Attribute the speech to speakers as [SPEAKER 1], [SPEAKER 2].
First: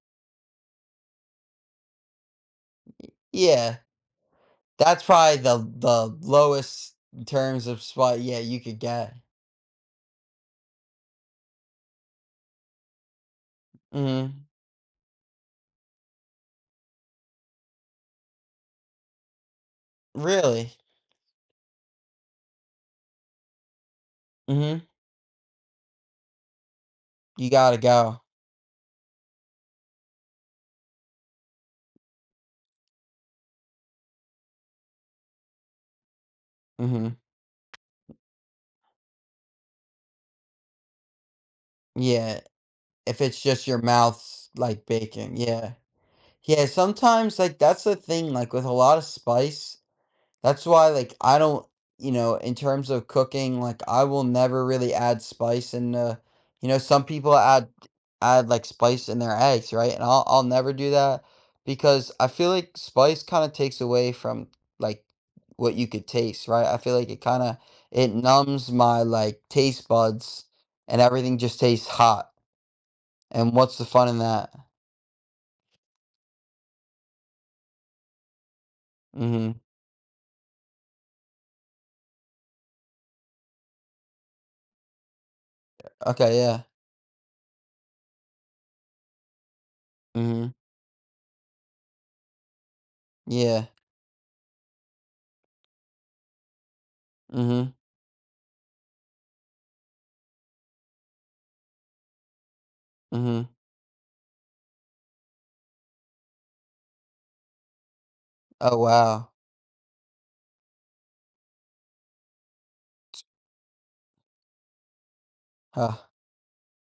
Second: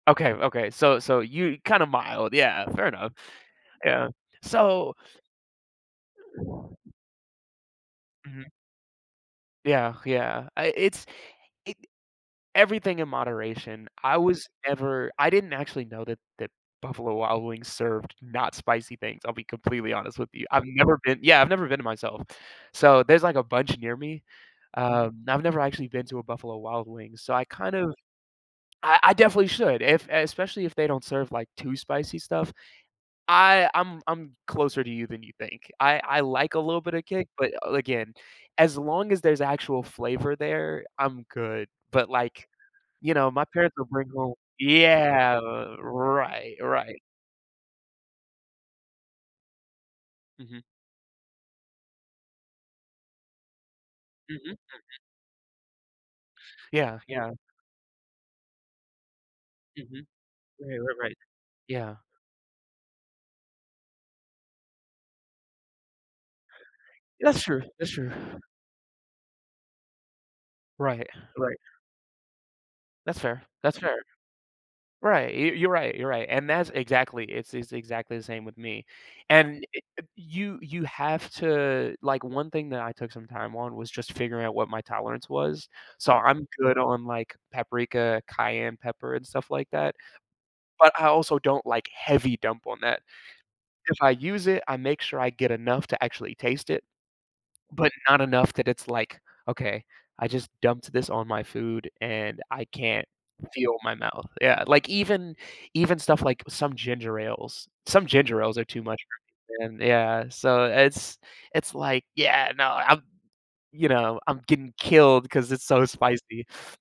[SPEAKER 1] Okay, okay, so so you kinda mild, yeah, fair
[SPEAKER 2] Y y
[SPEAKER 1] enough,
[SPEAKER 2] yeah,
[SPEAKER 1] yeah, so
[SPEAKER 2] that's probably the the lowest in terms of spot yeah,
[SPEAKER 1] Mhm.
[SPEAKER 2] you could get.
[SPEAKER 1] Yeah yeah, I it's it everything in moderation, I
[SPEAKER 2] Mhm.
[SPEAKER 1] was never I didn't actually know that that Buffalo Wild Wings served not spicy things, I'll be completely honest with you, I've
[SPEAKER 2] Really?
[SPEAKER 1] never been yeah, I've never been there myself, so, there's, like, a bunch near me,
[SPEAKER 2] Mhm.
[SPEAKER 1] um, I've never actually been to a Buffalo Wild Wings, so, I
[SPEAKER 2] You
[SPEAKER 1] kind
[SPEAKER 2] gotta
[SPEAKER 1] of
[SPEAKER 2] go.
[SPEAKER 1] I I definitely should if especially if they don't serve, like, too spicy stuff. I I'm I'm closer to you than you think, I I like a little bit of
[SPEAKER 2] Mhm.
[SPEAKER 1] kick, but a again, as long as there's actual flavor there, I'm good. But
[SPEAKER 2] Yeah,
[SPEAKER 1] like, you
[SPEAKER 2] if
[SPEAKER 1] know,
[SPEAKER 2] it's
[SPEAKER 1] my
[SPEAKER 2] just
[SPEAKER 1] parents
[SPEAKER 2] your
[SPEAKER 1] will bring home
[SPEAKER 2] mouths, like bacon,
[SPEAKER 1] yeah,
[SPEAKER 2] yeah,
[SPEAKER 1] right,
[SPEAKER 2] yeah,
[SPEAKER 1] right.
[SPEAKER 2] sometimes like, that's the thing, like, with a lotta spice
[SPEAKER 1] Mhm.
[SPEAKER 2] that's why like, I don't, you know, in terms of cooking, like, I will
[SPEAKER 1] Mhm, mhm.
[SPEAKER 2] never really add spice in the you know,
[SPEAKER 1] Yeah,
[SPEAKER 2] some
[SPEAKER 1] yeah.
[SPEAKER 2] people add add like, spice in their eggs, right, and
[SPEAKER 1] Mhm,
[SPEAKER 2] I'll I'll never
[SPEAKER 1] right,
[SPEAKER 2] do
[SPEAKER 1] right, right,
[SPEAKER 2] that
[SPEAKER 1] yeah.
[SPEAKER 2] because I feel like spice kinda takes away from, like, what you could taste, right, I feel like it
[SPEAKER 1] That's
[SPEAKER 2] kinda
[SPEAKER 1] true that's true.
[SPEAKER 2] it numbs my, like, taste buds and
[SPEAKER 1] Right,
[SPEAKER 2] everything
[SPEAKER 1] right.
[SPEAKER 2] just tastes hot.
[SPEAKER 1] That's fair
[SPEAKER 2] And what's
[SPEAKER 1] that's
[SPEAKER 2] the
[SPEAKER 1] fair,
[SPEAKER 2] fun in that?
[SPEAKER 1] right, you you're right, you're right, and that's exactly it's it's exactly the same with me,
[SPEAKER 2] Mhm.
[SPEAKER 1] and y you you have to like, 1 thing that I took some time on was just figuring out what my tolerance was,
[SPEAKER 2] Eh
[SPEAKER 1] so,
[SPEAKER 2] okay,
[SPEAKER 1] I'm
[SPEAKER 2] yeah.
[SPEAKER 1] good on, like, paprika, cayenne pepper, and stuff like that.
[SPEAKER 2] Mhm.
[SPEAKER 1] But I also don't like heavy dump on that.
[SPEAKER 2] Yeah.
[SPEAKER 1] If I use it, I make sure I get enough to actually taste it,
[SPEAKER 2] Mhm.
[SPEAKER 1] but not enough that it's, like, "Okay, I just dumped this on my food and I can't
[SPEAKER 2] Mhm.
[SPEAKER 1] feel my mouth." Yeah, like even even stuff, like, some ginger ales some ginger ales are
[SPEAKER 2] Oh
[SPEAKER 1] too much
[SPEAKER 2] wow.
[SPEAKER 1] for me, and yeah, so it's it's like, yeah, no, I'm
[SPEAKER 2] T
[SPEAKER 1] you know, I'm getting killed cause it's so
[SPEAKER 2] Ugh.
[SPEAKER 1] spicy.